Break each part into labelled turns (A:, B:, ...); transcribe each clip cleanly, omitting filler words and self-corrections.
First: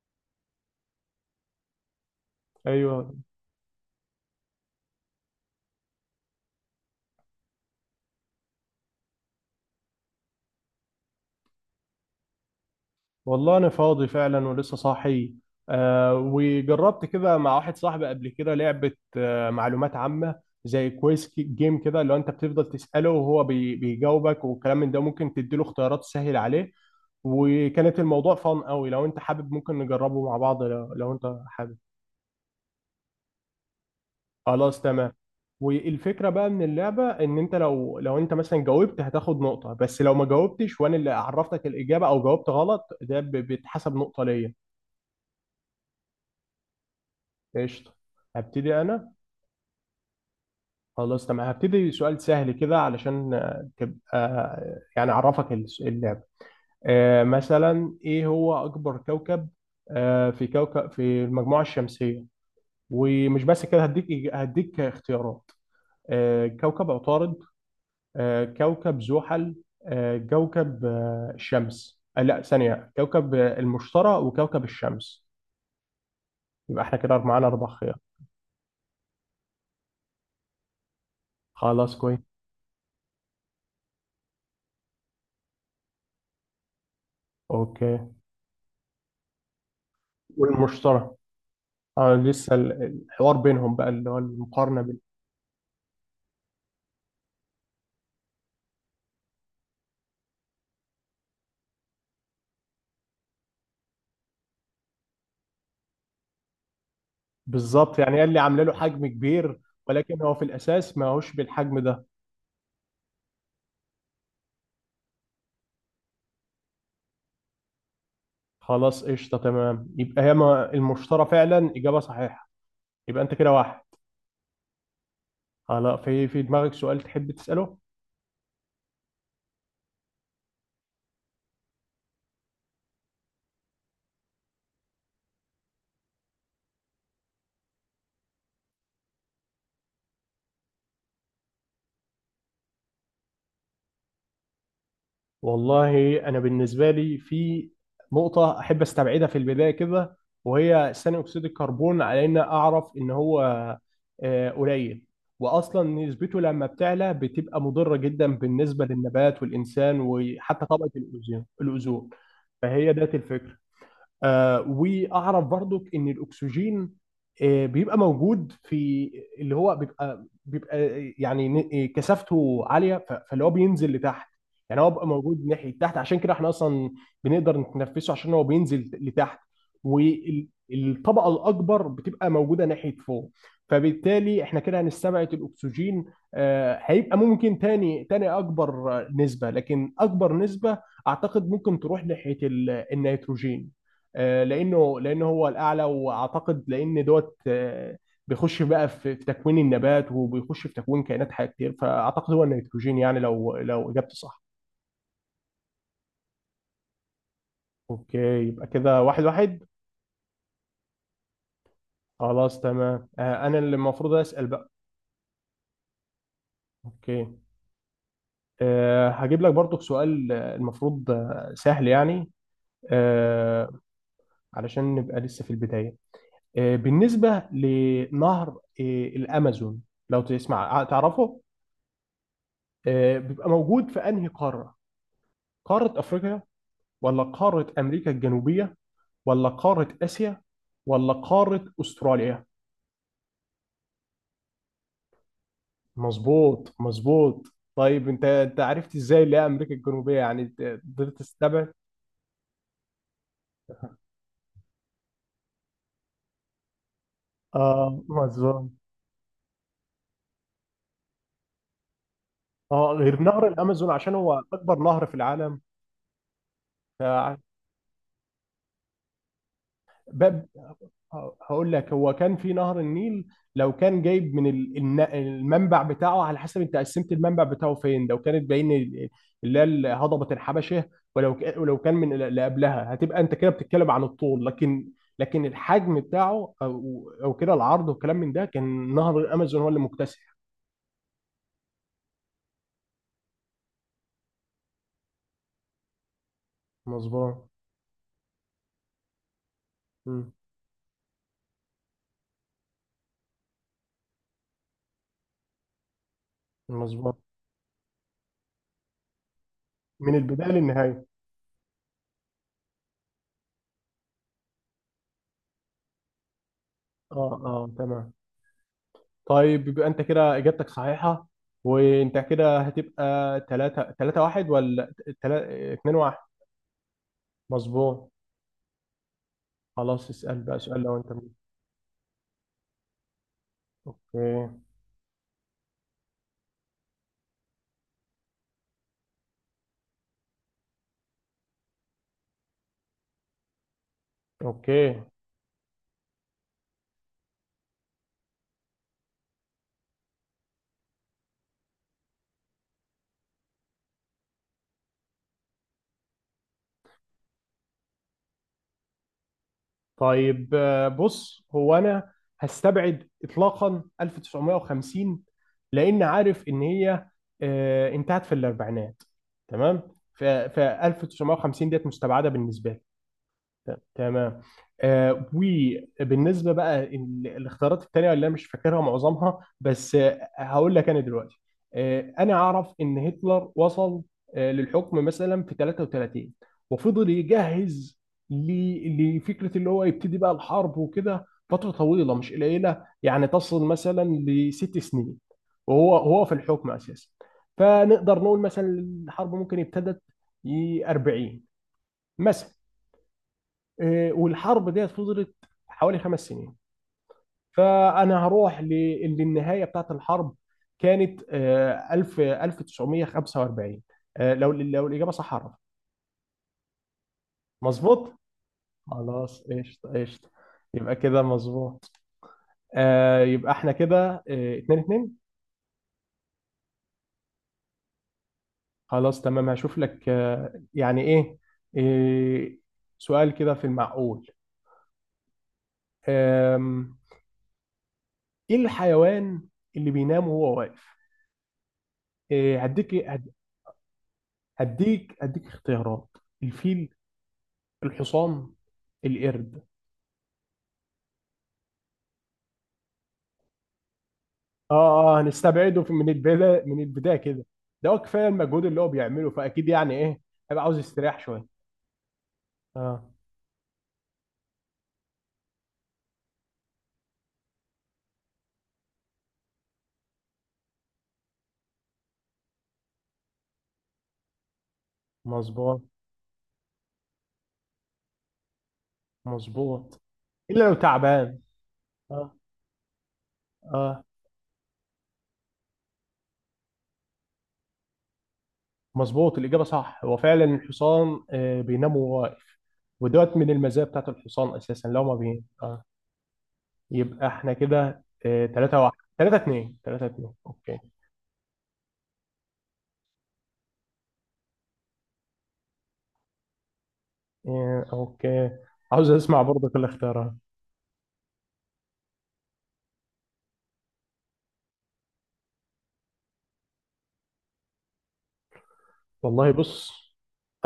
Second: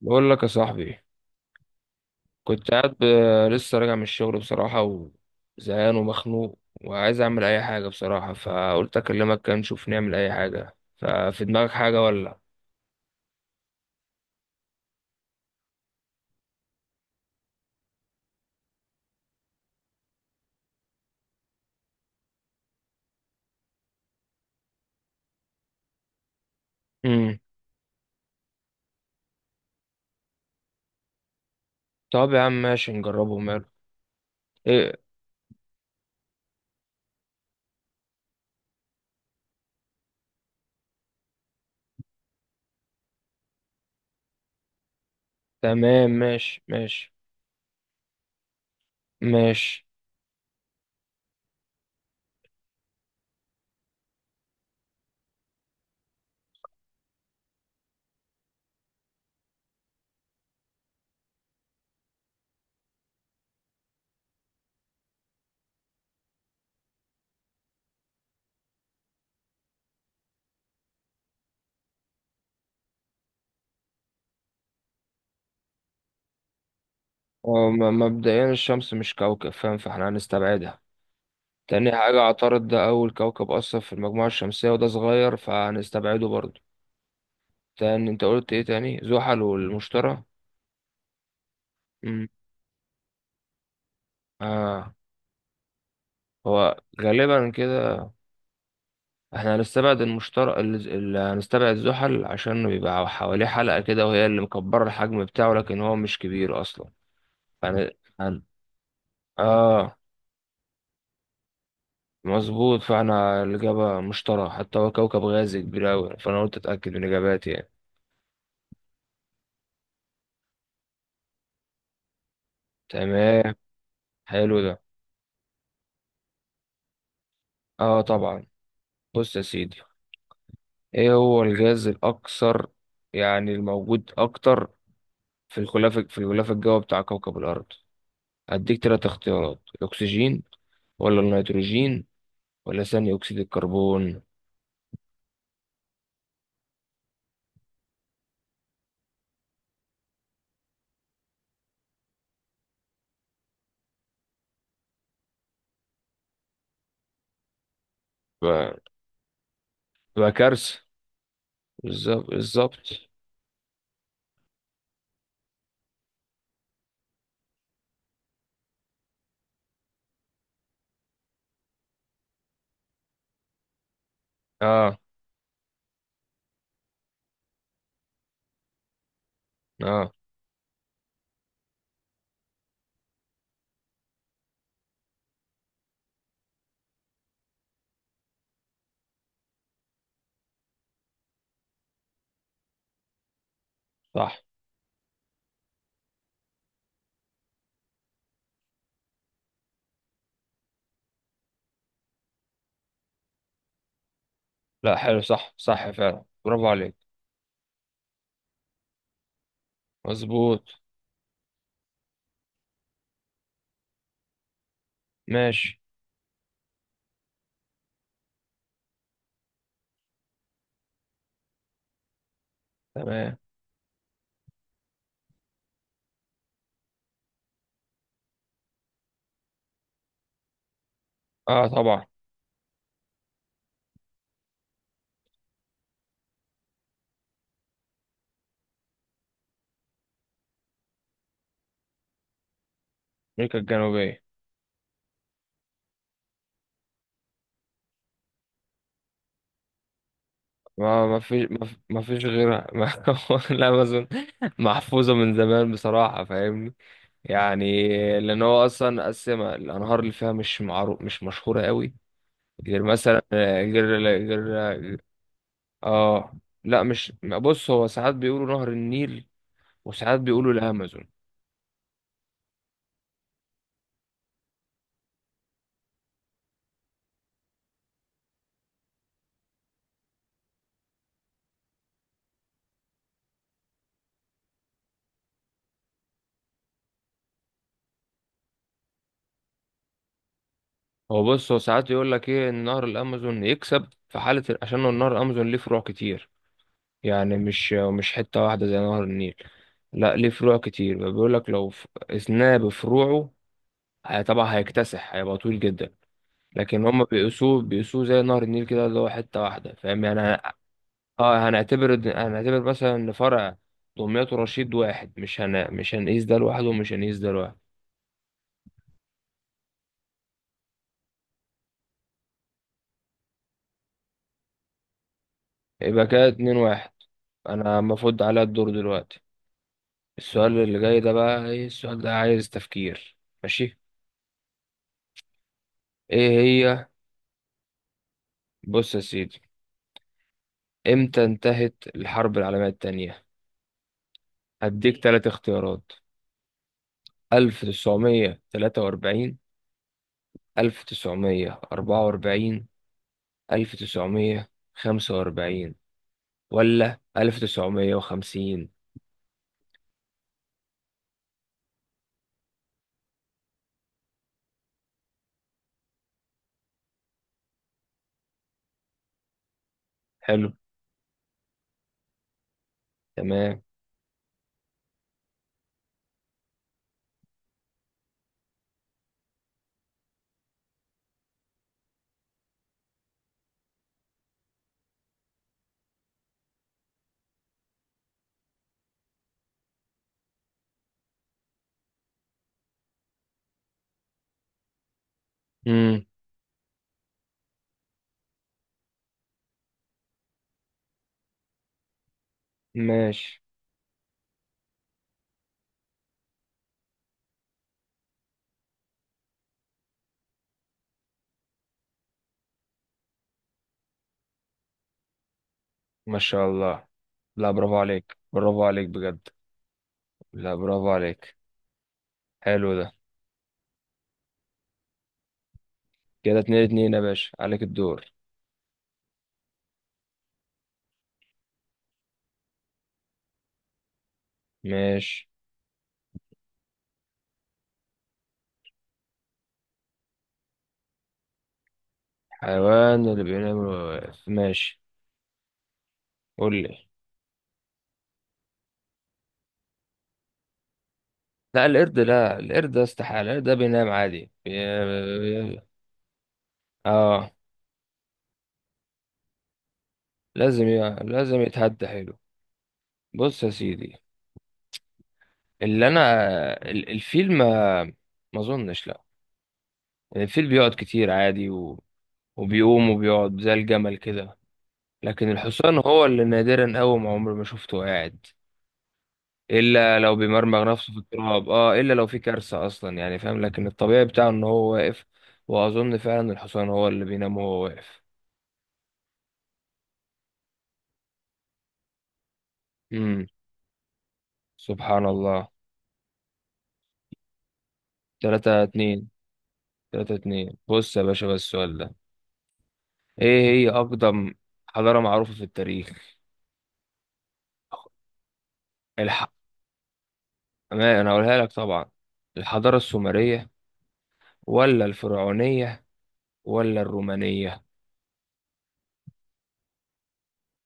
A: بقول لك يا صاحبي، كنت قاعد ب...
B: ايوه.
A: لسه راجع من الشغل بصراحة، وزهقان ومخنوق، وعايز أعمل أي حاجة بصراحة، فقلت أكلمك كده نشوف نعمل أي حاجة. ففي دماغك حاجة ولا؟
B: والله انا فاضي فعلا ولسه صاحي. وجربت كده مع واحد صاحبي قبل كده لعبه. معلومات عامه، زي كويس جيم كده، اللي هو انت بتفضل تساله وهو بيجاوبك، والكلام من ده ممكن تديله اختيارات تسهل عليه.
A: امم
B: وكانت الموضوع فان قوي. لو انت حابب ممكن نجربه مع بعض، لو انت حابب.
A: طب يا عم ماشي، نجربه ماله.
B: خلاص
A: إيه؟
B: تمام. والفكره بقى من اللعبه ان انت، لو انت مثلا جاوبت هتاخد نقطه، بس لو ما جاوبتش وانا اللي عرفتك الاجابه او جاوبت غلط، ده بيتحسب نقطه ليا.
A: تمام، ماشي
B: قشطة، هبتدي أنا.
A: ماشي.
B: خلاص تمام، هبتدي سؤال سهل كده علشان تبقى، يعني أعرفك اللعبة. مثلا إيه هو أكبر كوكب، آه، في كوكب في المجموعة الشمسية؟ ومش بس كده، هديك اختيارات. كوكب عطارد، كوكب زحل، آه، كوكب آه، الشمس. لا، ثانية، كوكب المشتري وكوكب الشمس. يبقى احنا كده معانا أربع
A: هو
B: خيارات
A: مبدئيا الشمس مش كوكب، فاهم؟ فاحنا هنستبعدها. تاني
B: خلاص، كويس.
A: حاجة، عطارد ده أول كوكب أصلا في المجموعة الشمسية، وده صغير فهنستبعده برضه.
B: أوكي.
A: تاني، أنت قلت إيه تاني؟ زحل والمشتري.
B: والمشتري. اه،
A: امم
B: لسه الحوار بينهم بقى، اللي هو المقارنه
A: آه، هو غالبا كده. احنا هنستبعد المشترك، اللي هنستبعد زحل عشان بيبقى حواليه حلقة كده، وهي اللي مكبرة الحجم بتاعه، لكن هو مش كبير اصلا. فانا
B: بالظبط. يعني قال لي
A: هن...
B: عامله له حجم كبير،
A: اه،
B: ولكن هو في الاساس ما هوش بالحجم ده.
A: مظبوط. فاحنا الإجابة مشترى، حتى هو كوكب غازي كبير أوي، فأنا قلت أتأكد من إجاباتي يعني.
B: خلاص، قشطه تمام، يبقى هي المشترى فعلا اجابه صحيحه. يبقى انت كده
A: تمام.
B: واحد.
A: حلو ده.
B: خلاص، في دماغك سؤال تحب تساله؟
A: اه طبعا. بص يا سيدي، ايه هو الغاز الأكثر، يعني الموجود أكتر، في الغلاف الجوي بتاع كوكب الأرض؟ هديك تلات اختيارات: الأكسجين، ولا النيتروجين، ولا ثاني أكسيد الكربون؟
B: والله انا بالنسبه لي في نقطه احب استبعدها في البدايه كده، وهي ثاني اكسيد الكربون، على ان اعرف ان هو قليل، واصلا نسبته لما بتعلى بتبقى مضره جدا بالنسبه
A: ف-
B: للنبات والانسان،
A: تبقى
B: وحتى
A: كارثة.
B: طبقه الاوزون.
A: بالظبط، بالظبط.
B: فهي ذات الفكره. آه، واعرف برضك ان الاكسجين آه بيبقى موجود في اللي هو بيبقى، يعني كثافته عاليه، فاللي هو بينزل لتحت. يعني هو
A: اه،
B: بيبقى موجود ناحيه تحت، عشان كده احنا اصلا بنقدر نتنفسه، عشان هو بينزل لتحت،
A: اه،
B: والطبقه الاكبر بتبقى موجوده ناحيه فوق. فبالتالي احنا كده هنستبعد الاكسجين. هيبقى ممكن تاني اكبر نسبه. لكن اكبر نسبه اعتقد ممكن تروح ناحيه النيتروجين،
A: صح.
B: لانه هو الاعلى، واعتقد لان دوت، بيخش بقى في تكوين النبات وبيخش في تكوين كائنات حيه كتير، فاعتقد هو النيتروجين، يعني لو اجابتي صح.
A: لا حلو، صح صح فعلا، برافو عليك.
B: اوكي. يبقى كده 1-1.
A: مظبوط.
B: خلاص تمام، انا اللي المفروض اسال بقى.
A: ماشي.
B: اوكي. هجيب لك برضو سؤال المفروض سهل يعني،
A: تمام.
B: آه، علشان نبقى لسه في البدايه. بالنسبه لنهر الامازون، لو تسمع تعرفه،
A: اه طبعا.
B: بيبقى موجود في انهي قاره؟ قارة أفريقيا، ولا قارة أمريكا الجنوبية، ولا قارة آسيا، ولا قارة أستراليا؟
A: أمريكا الجنوبية.
B: مظبوط، مظبوط. طيب أنت عرفت إزاي اللي هي أمريكا الجنوبية؟ يعني أنت
A: ما
B: قدرت
A: ما فيش ما
B: تستبعد.
A: في- ما فيش غيرها. ما، لا ما أظن. محفوظة من زمان بصراحة، فاهمني يعني.
B: آه،
A: لأن هو
B: مظبوط.
A: أصلا قسمها، الأنهار اللي فيها مش معروف، مش مشهورة قوي غير
B: آه، غير
A: مثلا،
B: نهر الأمازون
A: غير،
B: عشان هو أكبر
A: غير،
B: نهر في العالم.
A: اه، لا مش،
B: ف-
A: بص هو ساعات بيقولوا نهر النيل، وساعات
B: ب-
A: بيقولوا الامازون.
B: هقول لك، هو كان في نهر النيل. لو كان جايب من المنبع بتاعه، على حسب انت قسمت المنبع بتاعه فين، لو كانت بين اللي هي هضبة الحبشة، ولو ولو كان من اللي قبلها، هتبقى انت كده بتتكلم عن الطول. لكن لكن الحجم بتاعه، او كده العرض والكلام من ده، كان نهر الامازون هو اللي مكتسح.
A: هو بص، هو ساعات يقول لك ايه، ان نهر الامازون يكسب في حاله عشان نهر الامازون ليه فروع كتير. يعني
B: مظبوط.
A: مش حته واحده زي نهر النيل. لا ليه
B: مم.
A: فروع كتير، بيقول لك لو اثناه بفروعه طبعا هيكتسح، هيبقى طويل جدا. لكن هم
B: مظبوط،
A: بيقيسوه زي نهر النيل كده، اللي هو حته واحده، فاهم
B: من
A: يعني
B: البداية للنهاية.
A: اه. هنعتبر مثلا ان فرع دمياط ورشيد واحد، مش هن... مش هنقيس ده لوحده، ومش هنقيس
B: اه،
A: ده
B: اه،
A: لوحده.
B: تمام. طيب يبقى انت كده اجابتك صحيحه، وانت كده هتبقى 3 1 ولا 3 2
A: يبقى
B: 1.
A: كده اتنين واحد. انا
B: مظبوط.
A: المفروض عليا الدور دلوقتي.
B: خلاص، اسال
A: السؤال
B: بقى
A: اللي
B: سؤال لو
A: جاي ده
B: انت.
A: بقى، ايه السؤال ده، عايز تفكير. ماشي.
B: اوكي.
A: ايه هي، بص يا سيدي، امتى انتهت الحرب العالمية التانية؟ هديك
B: اوكي.
A: تلات اختيارات: ألف تسعمية تلاتة وأربعين، ألف تسعمية أربعة وأربعين، ألف تسعمية خمسة وأربعين، ولا ألف تسعمية وخمسين؟
B: طيب، بص، هو انا هستبعد اطلاقا 1950، لان عارف ان هي انتهت في الاربعينات. تمام. ف
A: حلو.
B: ف 1950 ديت مستبعده بالنسبه لي.
A: تمام.
B: تمام. آه، وبالنسبه بقى الاختيارات التانيه اللي انا مش فاكرها معظمها، بس آه هقول لك انا دلوقتي، آه انا اعرف ان هتلر وصل آه للحكم مثلا في 33، وفضل يجهز لفكره اللي هو يبتدي بقى الحرب وكده، فتره طويله مش قليله يعني، تصل مثلا 6 سنين وهو
A: مم.
B: في الحكم اساسا. فنقدر نقول مثلا الحرب ممكن ابتدت 40 مثلا.
A: ماشي.
B: إيه، والحرب ديت فضلت حوالي 5 سنين. فانا هروح للنهايه بتاعت الحرب، كانت آه، 1000 1945. لو الاجابه صح، عرف.
A: ما شاء الله، لا برافو
B: مظبوط.
A: عليك، برافو عليك بجد.
B: خلاص، قشطه قشطه.
A: لا برافو
B: يبقى كده
A: عليك.
B: مظبوط.
A: حلو ده.
B: يبقى احنا كده 2-2.
A: كده اتنين اتنين يا باشا، عليك الدور.
B: خلاص تمام، هشوف لك يعني ايه، إيه، سؤال كده في المعقول.
A: ماشي.
B: آم، ايه الحيوان اللي بينام وهو واقف؟ إيه، هديك
A: حيوان اللي بينام واقف، ماشي
B: هديك اختيارات:
A: قول لي.
B: الفيل، الحصان، القرد.
A: لا القرد، لا القرد ده استحالة، القرد ده بينام عادي، بي...
B: اه، اه،
A: بي-
B: هنستبعده من البدايه،
A: اه،
B: كده. ده هو كفايه المجهود اللي هو بيعمله، فاكيد يعني ايه، هيبقى
A: لازم ي...
B: عاوز يستريح
A: لازم
B: شويه.
A: يتهدى، حلو.
B: اه.
A: بص يا سيدي، اللي انا، الفيل ما، ما اظنش، لا. الفيل بيقعد كتير عادي و... وبيقوم وبيقعد زي الجمل كده. لكن الحصان
B: مظبوط،
A: هو اللي نادرا قوي، ما عمري ما شفته قاعد، الا
B: مظبوط،
A: لو بيمرمغ
B: الا لو
A: نفسه في
B: تعبان.
A: التراب، اه الا لو في
B: اه،
A: كارثه اصلا يعني، فاهم؟ لكن الطبيعي
B: اه.
A: بتاعه ان هو واقف. واظن فعلا الحصان هو اللي بينام وهو واقف.
B: مظبوط، الاجابه صح، هو فعلا الحصان آه بينام وهو واقف.
A: امم
B: ودوت من المزايا بتاعت الحصان اساسا، لو
A: سبحان
B: ما بين
A: الله.
B: اه. يبقى احنا كده آه
A: 3
B: 3 1.
A: 2.
B: 3 2. 3
A: 3
B: 2.
A: 2
B: اوكي.
A: بص يا باشا، بس السؤال ده، ايه هي اقدم حضاره معروفه في التاريخ؟
B: اوكي، عاوز
A: الح...
B: اسمع برضك الاختيارات.
A: ما انا هقولها لك طبعا: الحضاره السومريه، ولا الفرعونيه، ولا الرومانيه؟
B: والله، بص،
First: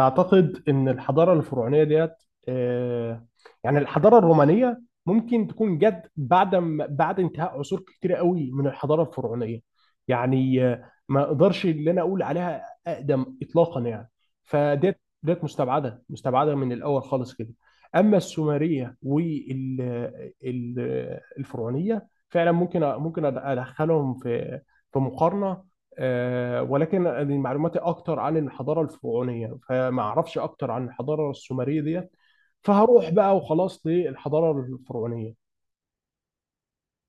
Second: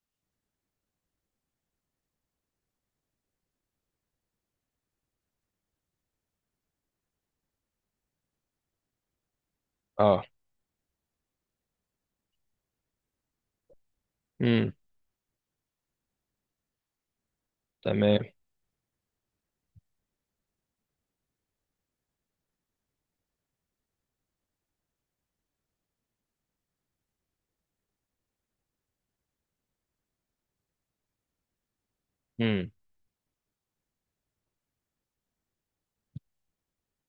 B: أعتقد إن الحضارة الفرعونية ديت، آه، يعني الحضارة الرومانية ممكن تكون جت بعد بعد انتهاء عصور كتيرة قوي من الحضارة الفرعونية،
A: اه.
B: يعني ما أقدرش اللي أنا أقول عليها أقدم إطلاقا يعني.
A: امم
B: فديت مستبعدة من الأول خالص كده. أما
A: تمام.
B: السومرية والفرعونية فعلا ممكن، ممكن أدخلهم في في مقارنة. ولكن أنا معلوماتي اكتر عن الحضاره الفرعونيه، فما اعرفش اكتر عن الحضاره السومريه ديت.
A: امم
B: فهروح بقى وخلاص للحضاره الفرعونيه.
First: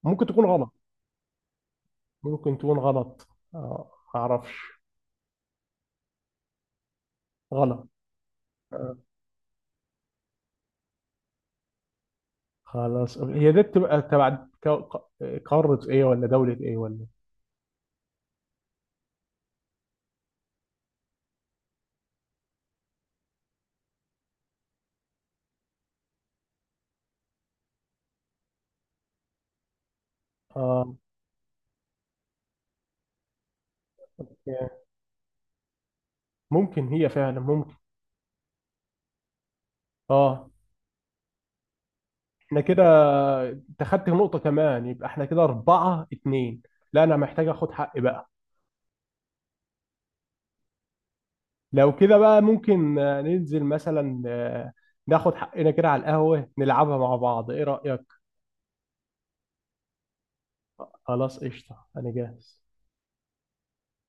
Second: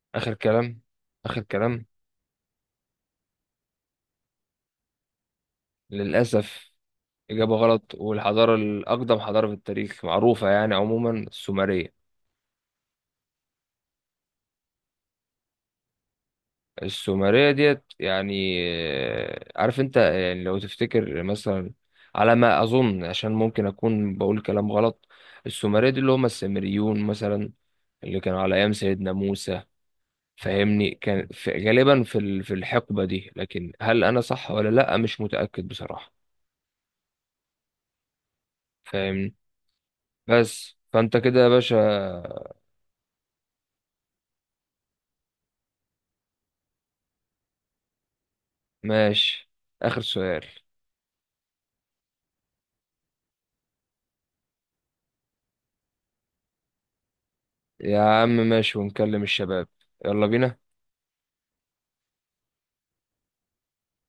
B: ممكن
A: اخر
B: تكون غلط.
A: كلام، اخر كلام.
B: ممكن تكون غلط. ما اعرفش.
A: للاسف إجابة
B: غلط.
A: غلط، والحضارة
B: آه،
A: الأقدم حضارة في التاريخ معروفة يعني عموما السومرية.
B: خلاص. هي دي بتبقى تبع ك- ق- قاره ايه ولا دوله ايه ولا؟
A: السومرية ديت يعني، عارف أنت، يعني لو تفتكر مثلا، على ما أظن، عشان ممكن أكون بقول كلام غلط. السومرية دي اللي هم السامريون مثلا، اللي كانوا على أيام سيدنا موسى، فاهمني؟
B: اه،
A: كان في غالبا في في الحقبة دي، لكن هل أنا صح ولا لأ، مش متأكد بصراحة،
B: ممكن، هي فعلا ممكن.
A: فاهمني؟
B: اه.
A: بس فأنت كده يا باشا.
B: احنا كده، انت خدت نقطه كمان، يبقى احنا كده 4-2. لا، انا محتاج اخد حقي بقى.
A: ماشي، آخر سؤال.
B: لو كده بقى ممكن ننزل مثلا ناخد حقنا كده على القهوة، نلعبها مع بعض، ايه
A: يا
B: رأيك؟
A: عم ماشي، ونكلم الشباب. يلا بينا.
B: خلاص قشطة، انا جاهز.